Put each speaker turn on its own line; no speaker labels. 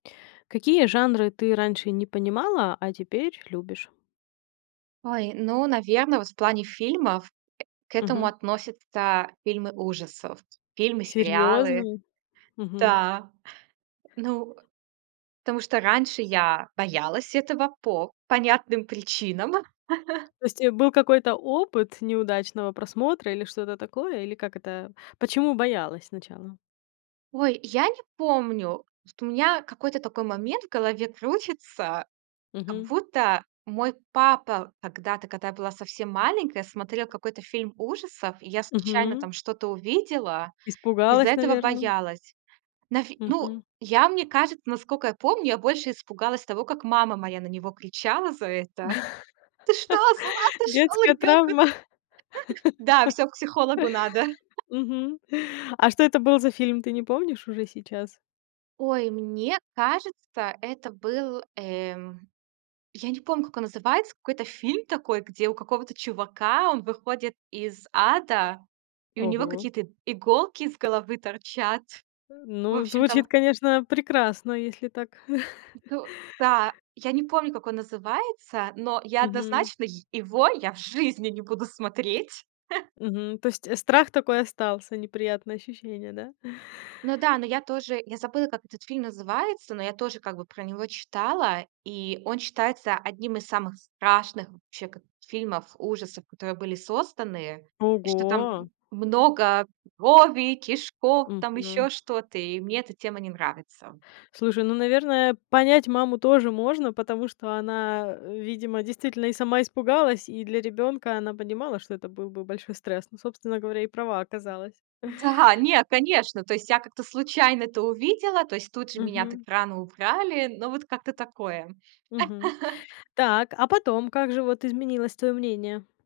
Какие жанры ты раньше не понимала, а теперь любишь?
Ой, ну, наверно, вот в плане фильмов, к этому
Мгм.
относятся фильмы ужасов. Фильмы, сериалы.
Серьёзно? Мгм.
Да. Ну, тому что раньше я боялась этого по понятным причинам.
То есть, э, был какой-то опыт неудачного просмотра или что то такое? Или как это? Почему боялась сначала?
Ой, я не помню. Вот у меня какой-то такой момент в голове крутится. Как
Мгм.
будто мой папа когда-то, когда я была совсем маленькая, смотрел какой-то фильм ужасов, и я случайно
Мгм.
там что-то увидела, из-за
Испугалась,
этого
наверно.
боялась. Навь ну,
Мгм.
я, мне кажется, наскока я помню, я больше испугалась того, как мама моя на него кричала за это: "Ты что, с ума сошёл
Детская
ребёнка
травма?
тут!" [unintelligible] Да, всё, к психологу надо.
Мгм. А что это был за фильм, ты не помнишь уже сейчас?
Ой, мне кажется, это был, эм, я не помню, как он называется, какой-то фильм такой, где у какого-то чувака, он выходит из ада, и у него
Ого.
какие-то иголки из головы торчат.
А,
В
ну
общем
звучит,
там
конечно, прекрасно, если так.
Ну да. Я не помню, как он называется, но я
Мгм.
однозначно йе его я в жизни не буду смотреть.
Мгм. То есть страх такой остался, неприятное ощущение, да?
Ну да, но я тоже я забыла, как этот фильм называется, но я тоже как бы про него читала. И он считается одним из самых страшных, вообще, как фильмов ужасов, которые были созданы. И что там,
Ого.
м, много крови, кишков, там
Мгм.
ещё что-то. И мне эта тема не нравится.
Слушай, ну, наверное, понять маму тоже можно, потому что она, э, видимо действительно и сама испугалась, и для ребёнка она понимала, что это был бы большой стресс. Ну, собственно говоря, и права оказалась.
Да. Нет, конечно. То есть я как-то случайно это увидела. То есть тут же меня так
Мгм.
рано убрали. Ну, вот как-то такое.
Мгм. Так, а потом как же вот изменилось твоё мнение?